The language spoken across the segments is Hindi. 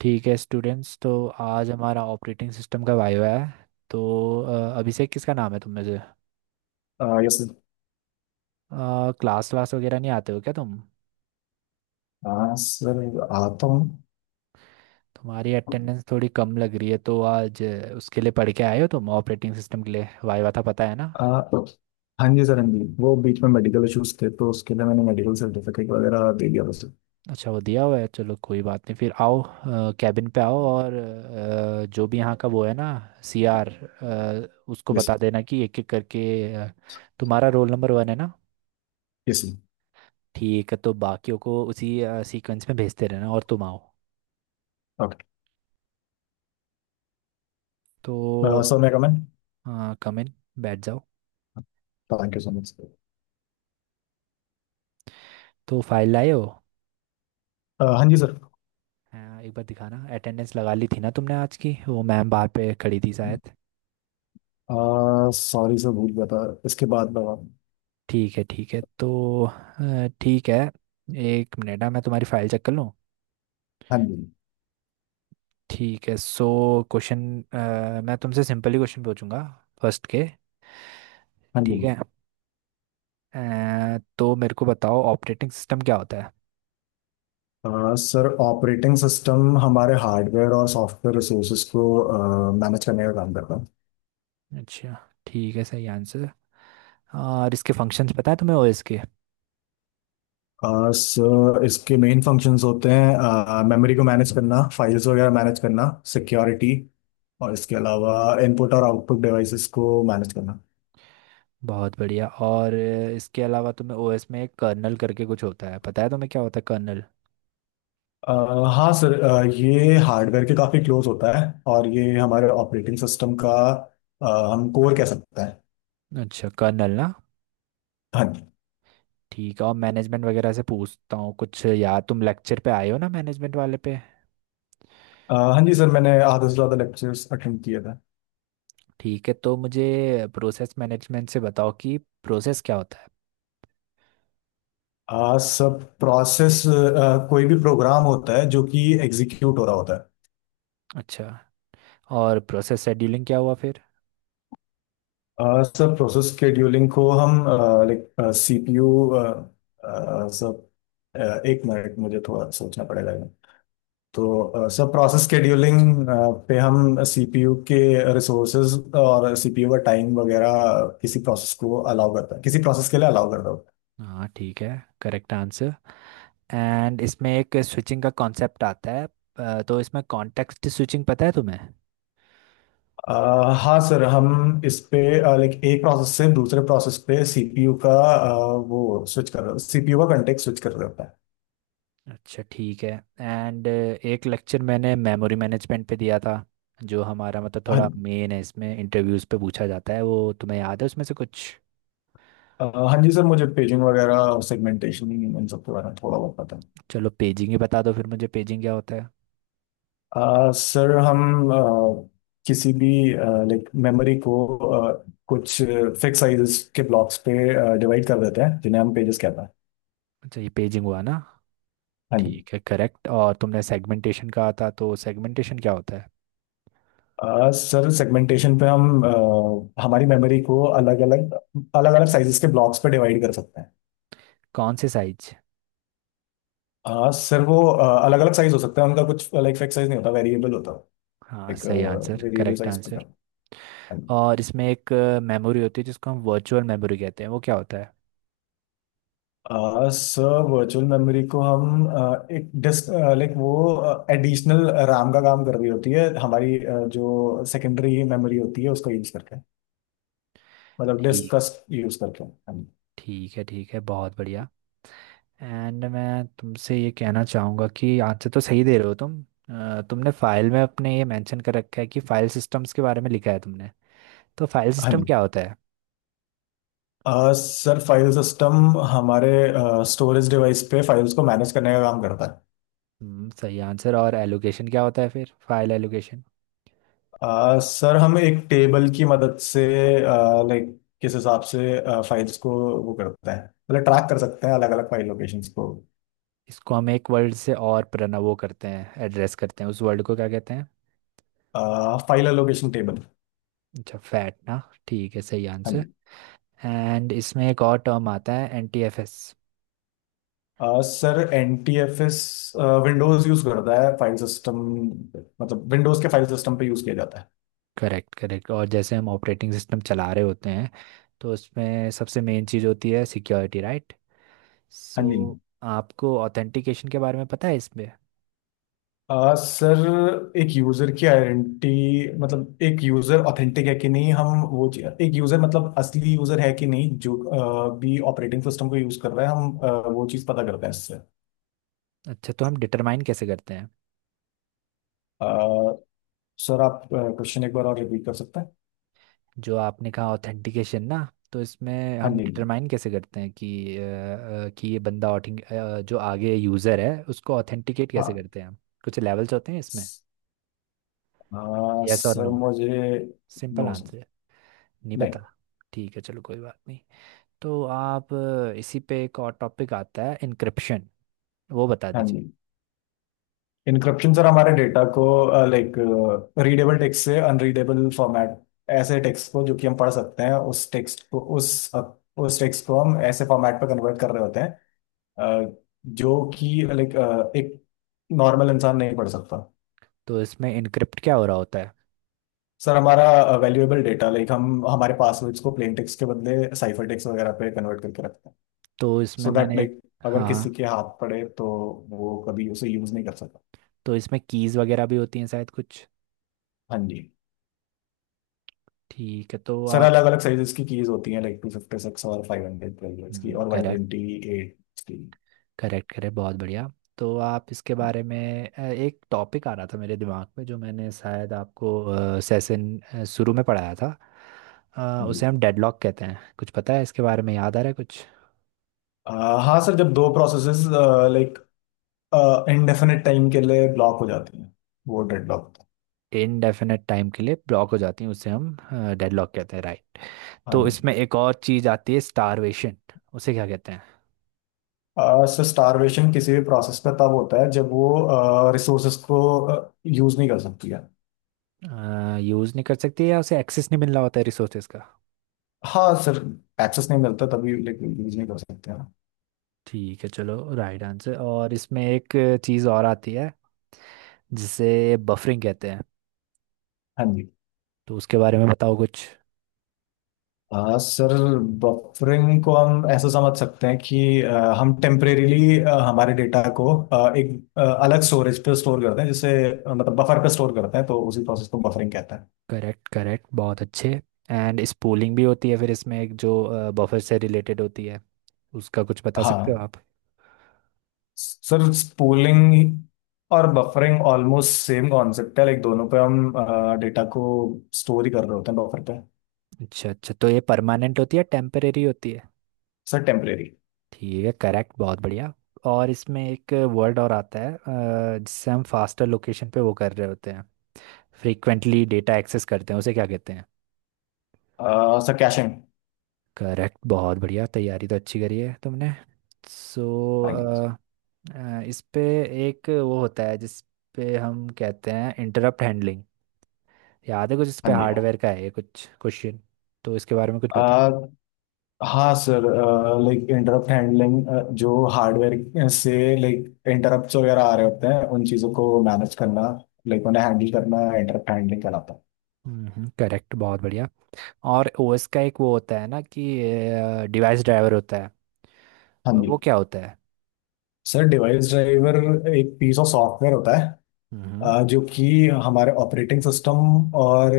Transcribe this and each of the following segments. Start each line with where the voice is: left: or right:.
right: ठीक है स्टूडेंट्स, तो आज हमारा ऑपरेटिंग सिस्टम का वाइवा है। तो अभिषेक किसका नाम है तुम में से?
left: Yes sir.
right: क्लास क्लास वगैरह नहीं आते हो क्या तुम?
left: हाँ सर, आता हूँ।
right: तुम्हारी अटेंडेंस थोड़ी कम लग रही है, तो आज उसके लिए पढ़ के आए हो, तुम ऑपरेटिंग सिस्टम के लिए वाइवा था पता है ना?
left: आ, हाँ जी सर, हाँ जी वो बीच में मेडिकल इश्यूज थे तो उसके लिए मैंने मेडिकल सर्टिफिकेट वगैरह दे दिया था सर।
right: अच्छा, वो दिया हुआ है, चलो कोई बात नहीं, फिर आओ। कैबिन पे आओ, और जो भी यहाँ का वो है ना, सीआर, उसको
left: यस।
right: बता देना कि एक एक करके तुम्हारा रोल नंबर 1 है ना?
left: Yes sir.
right: ठीक है, तो बाकियों को उसी सीक्वेंस में भेजते रहना और तुम आओ।
left: ओके।
right: तो
left: सर मैं कमेंट।
right: हाँ। कम इन, बैठ जाओ।
left: Thank you so much sir.
right: तो फाइल लाए हो?
left: हाँ जी सर।
right: हाँ, एक बार दिखाना। अटेंडेंस लगा ली थी ना तुमने आज की? वो मैम बाहर पे खड़ी थी शायद।
left: सॉरी सर, भूल गया था। इसके बाद
right: ठीक है ठीक है, तो ठीक है, एक मिनट, हाँ, मैं तुम्हारी फाइल चेक कर लूँ।
left: हाँ जी।
right: ठीक है, सो क्वेश्चन। मैं तुमसे सिंपल ही क्वेश्चन पूछूंगा फर्स्ट के।
left: हाँ जी।
right: ठीक है, तो मेरे को बताओ ऑपरेटिंग सिस्टम क्या होता है?
left: सर, ऑपरेटिंग सिस्टम हमारे हार्डवेयर और सॉफ्टवेयर रिसोर्सेज को मैनेज करने का काम करता है।
right: अच्छा, ठीक है, सही आंसर। हाँ, और इसके फंक्शंस पता है तुम्हें ओएस के?
left: सर, इसके मेन फंक्शंस होते हैं मेमोरी को मैनेज करना, फाइल्स वगैरह मैनेज करना, सिक्योरिटी, और इसके अलावा इनपुट और आउटपुट डिवाइसेस को मैनेज करना।
right: बहुत बढ़िया, और इसके अलावा तुम्हें ओएस में एक कर्नल करके कुछ होता है, पता है तुम्हें क्या होता है कर्नल?
left: आ, हाँ सर, ये हार्डवेयर के काफ़ी क्लोज होता है। और ये हमारे ऑपरेटिंग सिस्टम का हम कोर कह सकते हैं।
right: अच्छा, कर्नल ना?
left: हाँ जी।
right: ठीक है, और मैनेजमेंट वगैरह से पूछता हूँ कुछ, यार तुम लेक्चर पे आए हो ना मैनेजमेंट वाले पे?
left: हाँ जी सर, मैंने आधे से ज़्यादा लेक्चर्स अटेंड किया था।
right: ठीक है, तो मुझे प्रोसेस मैनेजमेंट से बताओ कि प्रोसेस क्या होता है?
left: सब प्रोसेस, कोई भी प्रोग्राम होता है जो कि एग्जीक्यूट हो रहा होता है।
right: अच्छा, और प्रोसेस शेड्यूलिंग क्या हुआ फिर?
left: सर, प्रोसेस स्केड्यूलिंग को हम लाइक सीपीयू सब अ, एक मिनट, मुझे थोड़ा सोचना पड़ेगा ये। तो सर, प्रोसेस स्केड्यूलिंग पे हम सीपीयू के रिसोर्सेज और सीपीयू का टाइम वगैरह किसी प्रोसेस को अलाउ करता है, किसी प्रोसेस के लिए अलाउ करता है।
right: हाँ, ठीक है, करेक्ट आंसर। एंड इसमें एक स्विचिंग का कॉन्सेप्ट आता है। तो इसमें कॉन्टेक्स्ट स्विचिंग पता है तुम्हें?
left: हाँ सर, हम इस पे लाइक एक प्रोसेस से दूसरे प्रोसेस पे सीपीयू का वो स्विच कर रहे हो, सीपीयू का कंटेक्ट स्विच कर रहे होता है।
right: अच्छा, ठीक है। एंड एक लेक्चर मैंने मेमोरी मैनेजमेंट पे दिया था, जो हमारा मतलब
left: हाँ।
right: थोड़ा मेन है, इसमें इंटरव्यूज पे पूछा जाता है, वो तुम्हें याद है उसमें से कुछ?
left: हाँ जी सर, मुझे पेजिंग वगैरह सेगमेंटेशन इन सब के बारे में थोड़ा बहुत पता है।
right: चलो पेजिंग ही बता दो फिर, मुझे पेजिंग क्या होता है?
left: सर, हम किसी भी लाइक मेमोरी को कुछ फिक्स साइजेस के ब्लॉक्स पे डिवाइड कर देते हैं जिन्हें हम पेजेस कहते हैं।
right: अच्छा, ये पेजिंग हुआ ना?
left: हाँ जी।
right: ठीक है, करेक्ट। और तुमने सेगमेंटेशन कहा था, तो सेगमेंटेशन क्या होता है?
left: सर, सेगमेंटेशन पे हम हमारी मेमोरी को अलग अलग, अलग अलग साइजेस के ब्लॉक्स पे डिवाइड कर सकते हैं।
right: कौन से साइज?
left: सर, वो अलग अलग साइज हो सकते हैं, उनका कुछ लाइक फिक्स साइज नहीं होता, वेरिएबल होता है।
right: हाँ,
left: लाइक
right: सही आंसर,
left: वेरिएबल
right: करेक्ट
left: साइज पे,
right: आंसर।
left: हाँ जी।
right: और इसमें एक मेमोरी होती है जिसको हम वर्चुअल मेमोरी कहते हैं, वो क्या होता है?
left: सर, वर्चुअल मेमोरी को हम एक डिस्क, लाइक वो एडिशनल रैम का काम कर रही होती है हमारी, जो सेकेंडरी मेमोरी होती है उसको यूज करके, मतलब डिस्क
right: ठीक।
left: का। यूज करके, हाँ जी।
right: ठीक है, ठीक है, बहुत बढ़िया। एंड मैं तुमसे ये कहना चाहूँगा कि आंसर तो सही दे रहे हो तुम। तुमने फाइल में अपने ये मेंशन कर रखा है कि फाइल सिस्टम्स के बारे में लिखा है तुमने, तो फाइल
left: हाँ
right: सिस्टम
left: जी।
right: क्या होता है?
left: सर, फाइल सिस्टम हमारे स्टोरेज डिवाइस पे फाइल्स को मैनेज करने का काम करता है।
right: सही आंसर। और एलोकेशन क्या होता है फिर, फाइल एलोकेशन?
left: सर, हम एक टेबल की मदद से लाइक किस हिसाब से फाइल्स को वो करते हैं, मतलब ट्रैक कर सकते हैं अलग अलग फाइल लोकेशंस को।
right: इसको हम एक वर्ड से और प्रना वो करते हैं, एड्रेस करते हैं, उस वर्ड को क्या कहते हैं?
left: File allocation table.
right: अच्छा, फैट ना? ठीक है, सही आंसर। एंड इसमें एक और टर्म आता है, NTFS।
left: Sir, N T F S Windows use करता है फाइल सिस्टम, मतलब विंडोज के फाइल सिस्टम पे यूज किया जाता है।
right: Correct correct. और जैसे हम ऑपरेटिंग सिस्टम चला रहे होते हैं, तो उसमें सबसे मेन चीज़ होती है सिक्योरिटी, राइट?
left: हाँ जी।
right: सो आपको ऑथेंटिकेशन के बारे में पता है इसमें?
left: सर, एक यूजर की आइडेंटिटी, मतलब एक यूजर ऑथेंटिक है कि नहीं, हम एक यूजर मतलब असली यूजर है कि नहीं जो भी ऑपरेटिंग सिस्टम को यूज कर रहा है, हम वो चीज पता करते हैं इससे।
right: अच्छा, तो हम डिटरमाइन कैसे करते हैं?
left: आ, सर, आप क्वेश्चन एक बार और रिपीट कर सकते हैं?
right: जो आपने कहा ऑथेंटिकेशन ना, तो इसमें
left: हाँ
right: हम
left: जी जी,
right: डिटरमाइन कैसे करते हैं कि कि ये बंदा जो आगे यूज़र है उसको ऑथेंटिकेट कैसे
left: हाँ।
right: करते हैं हम? कुछ लेवल्स होते हैं इसमें। यस और
left: सर,
right: नो,
left: मुझे।
right: Simple
left: no sir.
right: आंसर। नहीं
left: नहीं।
right: पता? ठीक है, चलो कोई बात नहीं। तो आप, इसी पे एक और टॉपिक आता है, इनक्रिप्शन, वो बता
left: हाँ जी।
right: दीजिए।
left: इनक्रिप्शन सर, हमारे डेटा को लाइक रीडेबल टेक्स्ट से अनरीडेबल फॉर्मेट, ऐसे टेक्स्ट को जो कि हम पढ़ सकते हैं उस टेक्स्ट को उस टेक्स्ट को हम ऐसे फॉर्मेट पर कन्वर्ट कर रहे होते हैं, अ, जो कि लाइक एक नॉर्मल इंसान नहीं पढ़ सकता।
right: तो इसमें इनक्रिप्ट क्या हो रहा होता है?
left: सर, हमारा वैल्यूएबल डेटा, लाइक हम हमारे पासवर्ड्स को प्लेन टेक्स्ट के बदले साइफर टेक्स्ट वगैरह पे कन्वर्ट करके रखते हैं।
right: तो इसमें
left: सो दैट
right: मैंने एक,
left: लाइक, अगर
right: हाँ
left: किसी
right: हाँ।
left: के हाथ पड़े तो। वो कभी उसे यूज नहीं कर सकता।
right: तो इसमें कीज वगैरह भी होती हैं शायद कुछ?
left: हाँ जी।
right: ठीक है, तो
left: सर,
right: आप,
left: अलग अलग साइजेस की कीज होती हैं लाइक 256 और 512 की और वन
right: करेक्ट।
left: ट्वेंटी एट की।
right: करेक्ट करेक्ट, बहुत बढ़िया। तो आप इसके बारे में, एक टॉपिक आ रहा था मेरे दिमाग में जो मैंने शायद आपको सेशन शुरू में पढ़ाया था,
left: हम्म।
right: उसे हम डेडलॉक कहते हैं, कुछ पता है इसके बारे में, याद आ रहा है कुछ?
left: आ, हाँ सर, जब दो प्रोसेसेस लाइक इनडेफिनेट टाइम के लिए ब्लॉक हो जाती हैं वो डेडलॉक होता है।
right: इनडेफिनेट टाइम के लिए ब्लॉक हो जाती हैं उसे हम डेडलॉक कहते हैं, राइट?
left: हाँ
right: तो
left: जी।
right: इसमें एक और चीज़ आती है, स्टारवेशन, उसे क्या कहते
left: सर, स्टारवेशन किसी भी प्रोसेस पे तब होता है जब वो रिसोर्सेस को यूज नहीं कर सकती है।
right: हैं? यूज़ नहीं कर सकती, या उसे एक्सेस नहीं मिल रहा होता है रिसोर्सेज का?
left: हाँ सर, एक्सेस नहीं मिलता तभी, लाइक यूज नहीं कर सकते हैं।
right: ठीक है चलो, राइट आंसर। और इसमें एक चीज़ और आती है, जिसे बफरिंग कहते हैं,
left: हाँ जी।
right: तो उसके बारे में बताओ कुछ।
left: सर, बफरिंग को हम ऐसा समझ सकते हैं कि हम टेम्परेरीली हमारे डेटा को एक अलग स्टोरेज पे स्टोर करते हैं जिसे मतलब बफर पे स्टोर करते हैं, तो उसी प्रोसेस को बफरिंग कहते हैं।
right: करेक्ट करेक्ट, बहुत अच्छे। एंड स्पूलिंग भी होती है फिर इसमें एक, जो बफर से रिलेटेड होती है, उसका कुछ बता सकते हो
left: हाँ
right: आप?
left: सर, स्पूलिंग और बफरिंग ऑलमोस्ट सेम कॉन्सेप्ट है लाइक दोनों पे हम डेटा को स्टोर ही कर रहे होते हैं बफर पे।
right: अच्छा अच्छा, तो ये परमानेंट होती है टेम्परेरी होती है?
left: Sir, temporary.
right: ठीक है, करेक्ट, बहुत बढ़िया। और इसमें एक वर्ड और आता है, जिससे हम फास्टर लोकेशन पे वो कर रहे होते हैं, फ्रीक्वेंटली डेटा एक्सेस करते हैं, उसे क्या कहते हैं?
left: Sir, caching.
right: करेक्ट, बहुत बढ़िया, तैयारी तो अच्छी करी है तुमने। सो
left: हाँ जी।
right: इस पे एक वो होता है जिस पे हम कहते हैं इंटरप्ट हैंडलिंग, याद है कुछ इस पे?
left: हाँ
right: हार्डवेयर का है ये कुछ क्वेश्चन, तो इसके बारे में कुछ पता?
left: जी। हाँ सर, लाइक इंटरप्ट हैंडलिंग, जो हार्डवेयर से लाइक इंटरप्ट्स वगैरह आ रहे होते हैं उन चीज़ों को मैनेज करना, लाइक उन्हें हैंडल करना इंटरप्ट हैंडलिंग कहलाता है।
right: करेक्ट, बहुत बढ़िया। और ओएस का एक वो होता है ना कि डिवाइस ड्राइवर होता है,
left: हाँ
right: और वो
left: जी।
right: क्या होता है?
left: सर, डिवाइस ड्राइवर एक पीस ऑफ सॉफ्टवेयर होता है।
right: हम्म
left: जो कि हमारे ऑपरेटिंग सिस्टम और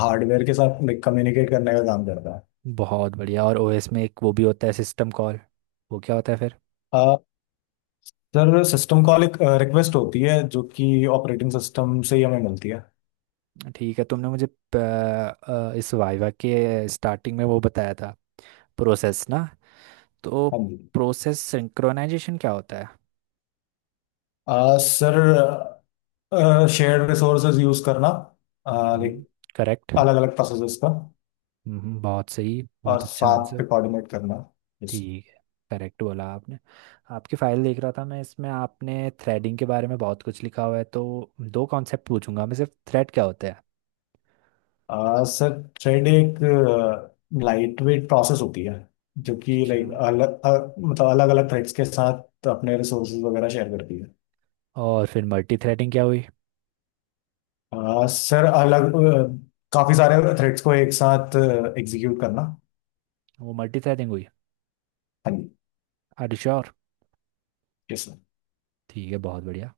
left: हार्डवेयर के साथ लाइक कम्युनिकेट करने का काम करता है।
right: बहुत बढ़िया। और ओएस में एक वो भी होता है सिस्टम कॉल, वो क्या होता है फिर?
left: अ, सर, सिस्टम कॉल एक रिक्वेस्ट होती है जो कि ऑपरेटिंग सिस्टम से ही हमें मिलती है।
right: ठीक है, तुमने मुझे इस वाइवा के स्टार्टिंग में वो बताया था प्रोसेस ना, तो
left: हाँ जी।
right: प्रोसेस सिंक्रोनाइजेशन क्या होता है?
left: सर, शेयर्ड रिसोर्सेज यूज करना, लाइक
right: हम्म। करेक्ट।
left: अलग अलग प्रोसेसेस का,
right: बहुत सही,
left: और
right: बहुत अच्छा
left: साथ
right: आंसर।
left: पे कोऑर्डिनेट करना। यस।
right: ठीक है, करेक्ट बोला आपने। आपकी फाइल देख रहा था मैं, इसमें आपने थ्रेडिंग के बारे में बहुत कुछ लिखा हुआ है, तो दो कॉन्सेप्ट पूछूंगा मैं सिर्फ, थ्रेड क्या होता है?
left: सर, थ्रेड एक लाइट वेट प्रोसेस होती है जो कि
right: अच्छा,
left: लाइक मतलब अलग अलग थ्रेड्स के साथ अपने रिसोर्सेज वगैरह शेयर करती है।
right: और फिर मल्टी थ्रेडिंग क्या हुई?
left: सर, काफी सारे थ्रेड्स को एक साथ एग्जीक्यूट करना।
right: वो मल्टी थ्रेडिंग हुई?
left: हाँ जी।
right: Are you sure?
left: Yes sir.
right: ठीक है, बहुत बढ़िया।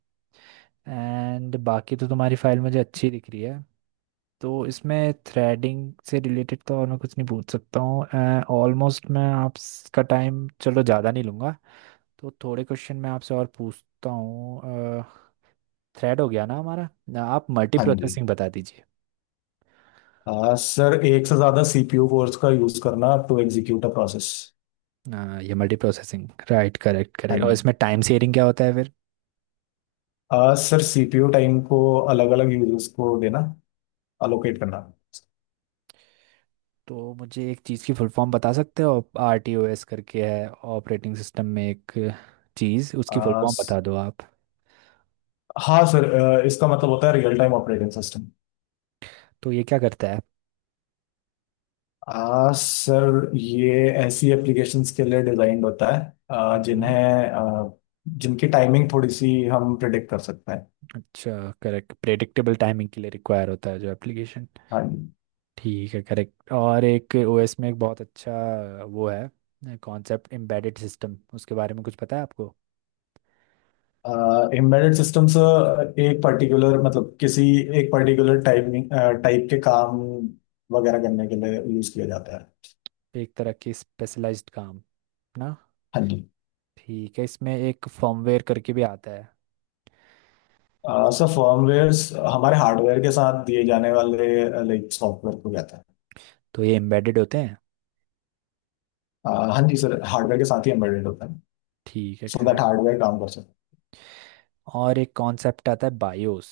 right: एंड बाकी तो तुम्हारी फाइल मुझे अच्छी दिख रही है, तो इसमें थ्रेडिंग से रिलेटेड तो और मैं कुछ नहीं पूछ सकता हूँ। ऑलमोस्ट, मैं आपका टाइम चलो ज़्यादा नहीं लूँगा, तो थोड़े क्वेश्चन मैं आपसे और पूछता हूँ। थ्रेड हो गया ना हमारा, ना, आप मल्टी
left: हाँ जी।
right: प्रोसेसिंग बता दीजिए।
left: सर, एक से ज्यादा सीपीयू कोर्स का यूज करना टू एग्जीक्यूट अ प्रोसेस।
right: ये मल्टी प्रोसेसिंग, राइट? करेक्ट
left: हाँ
right: करेक्ट, और
left: जी।
right: इसमें टाइम शेयरिंग क्या होता है फिर?
left: सर, सीपीयू टाइम को अलग अलग यूजर्स को देना, अलोकेट करना।
right: तो मुझे एक चीज़ की फुल फॉर्म बता सकते हो, RTOS करके है ऑपरेटिंग सिस्टम में एक चीज़, उसकी फुल
left: आ,
right: फॉर्म बता
left: स-
right: दो आप।
left: हाँ सर, इसका मतलब होता है रियल टाइम ऑपरेटिंग सिस्टम।
right: तो ये क्या करता है?
left: सर, ये ऐसी एप्लीकेशंस के लिए डिजाइन होता है, आ,
right: हम्म
left: जिन्हें आ, जिनकी टाइमिंग थोड़ी सी हम प्रिडिक्ट कर सकते हैं।
right: अच्छा, करेक्ट, प्रेडिक्टेबल टाइमिंग के लिए रिक्वायर होता है जो एप्लीकेशन।
left: हाँ जी।
right: ठीक है, करेक्ट। और एक ओएस में एक बहुत अच्छा वो है कॉन्सेप्ट, एम्बेडेड सिस्टम, उसके बारे में कुछ पता है आपको?
left: एम्बेडेड सिस्टम्स एक पर्टिकुलर, मतलब किसी एक पर्टिकुलर टाइमिंग टाइप के काम वगैरह करने के लिए यूज किया जाता है।
right: एक तरह की स्पेशलाइज्ड काम ना?
left: हाँ जी।
right: ठीक है, इसमें एक फर्मवेयर करके भी आता है,
left: सर, फर्मवेयर हमारे हार्डवेयर के साथ दिए जाने वाले लाइक सॉफ्टवेयर को कहते हैं।
right: तो ये एम्बेडेड होते हैं?
left: हाँ जी सर, हार्डवेयर के साथ ही एम्बेडेड होता है।
right: ठीक है,
left: सो दैट
right: करेक्ट।
left: हार्डवेयर काम कर सके।
right: और एक कॉन्सेप्ट आता है बायोस,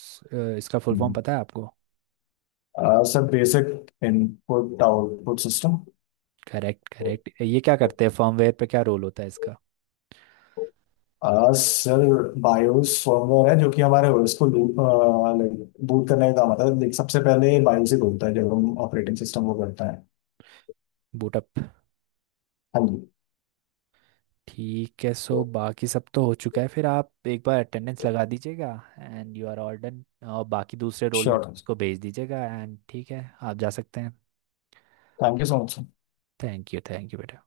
right: इसका फुल फॉर्म
left: हम्म।
right: पता है आपको?
left: Sir, basic input output system.
right: Correct correct, ये क्या करते हैं, फर्मवेयर पे क्या रोल होता है इसका?
left: सर, बायोस फर्मवेयर है जो कि हमारे ओएस को लाइक बूट करने का काम आता है, लाइक सबसे पहले बायोस ही खुलता है जब हम ऑपरेटिंग सिस्टम को करते हैं।
right: बूटअप।
left: हाँ जी।
right: ठीक है, सो बाकी सब तो हो चुका है, फिर आप एक बार अटेंडेंस लगा दीजिएगा and you are all done, और बाकी दूसरे रोल
left: श्योर।
right: नंबर्स को भेज दीजिएगा, एंड ठीक है, आप जा सकते हैं।
left: Thank you so much.
right: Thank you, thank you बेटा।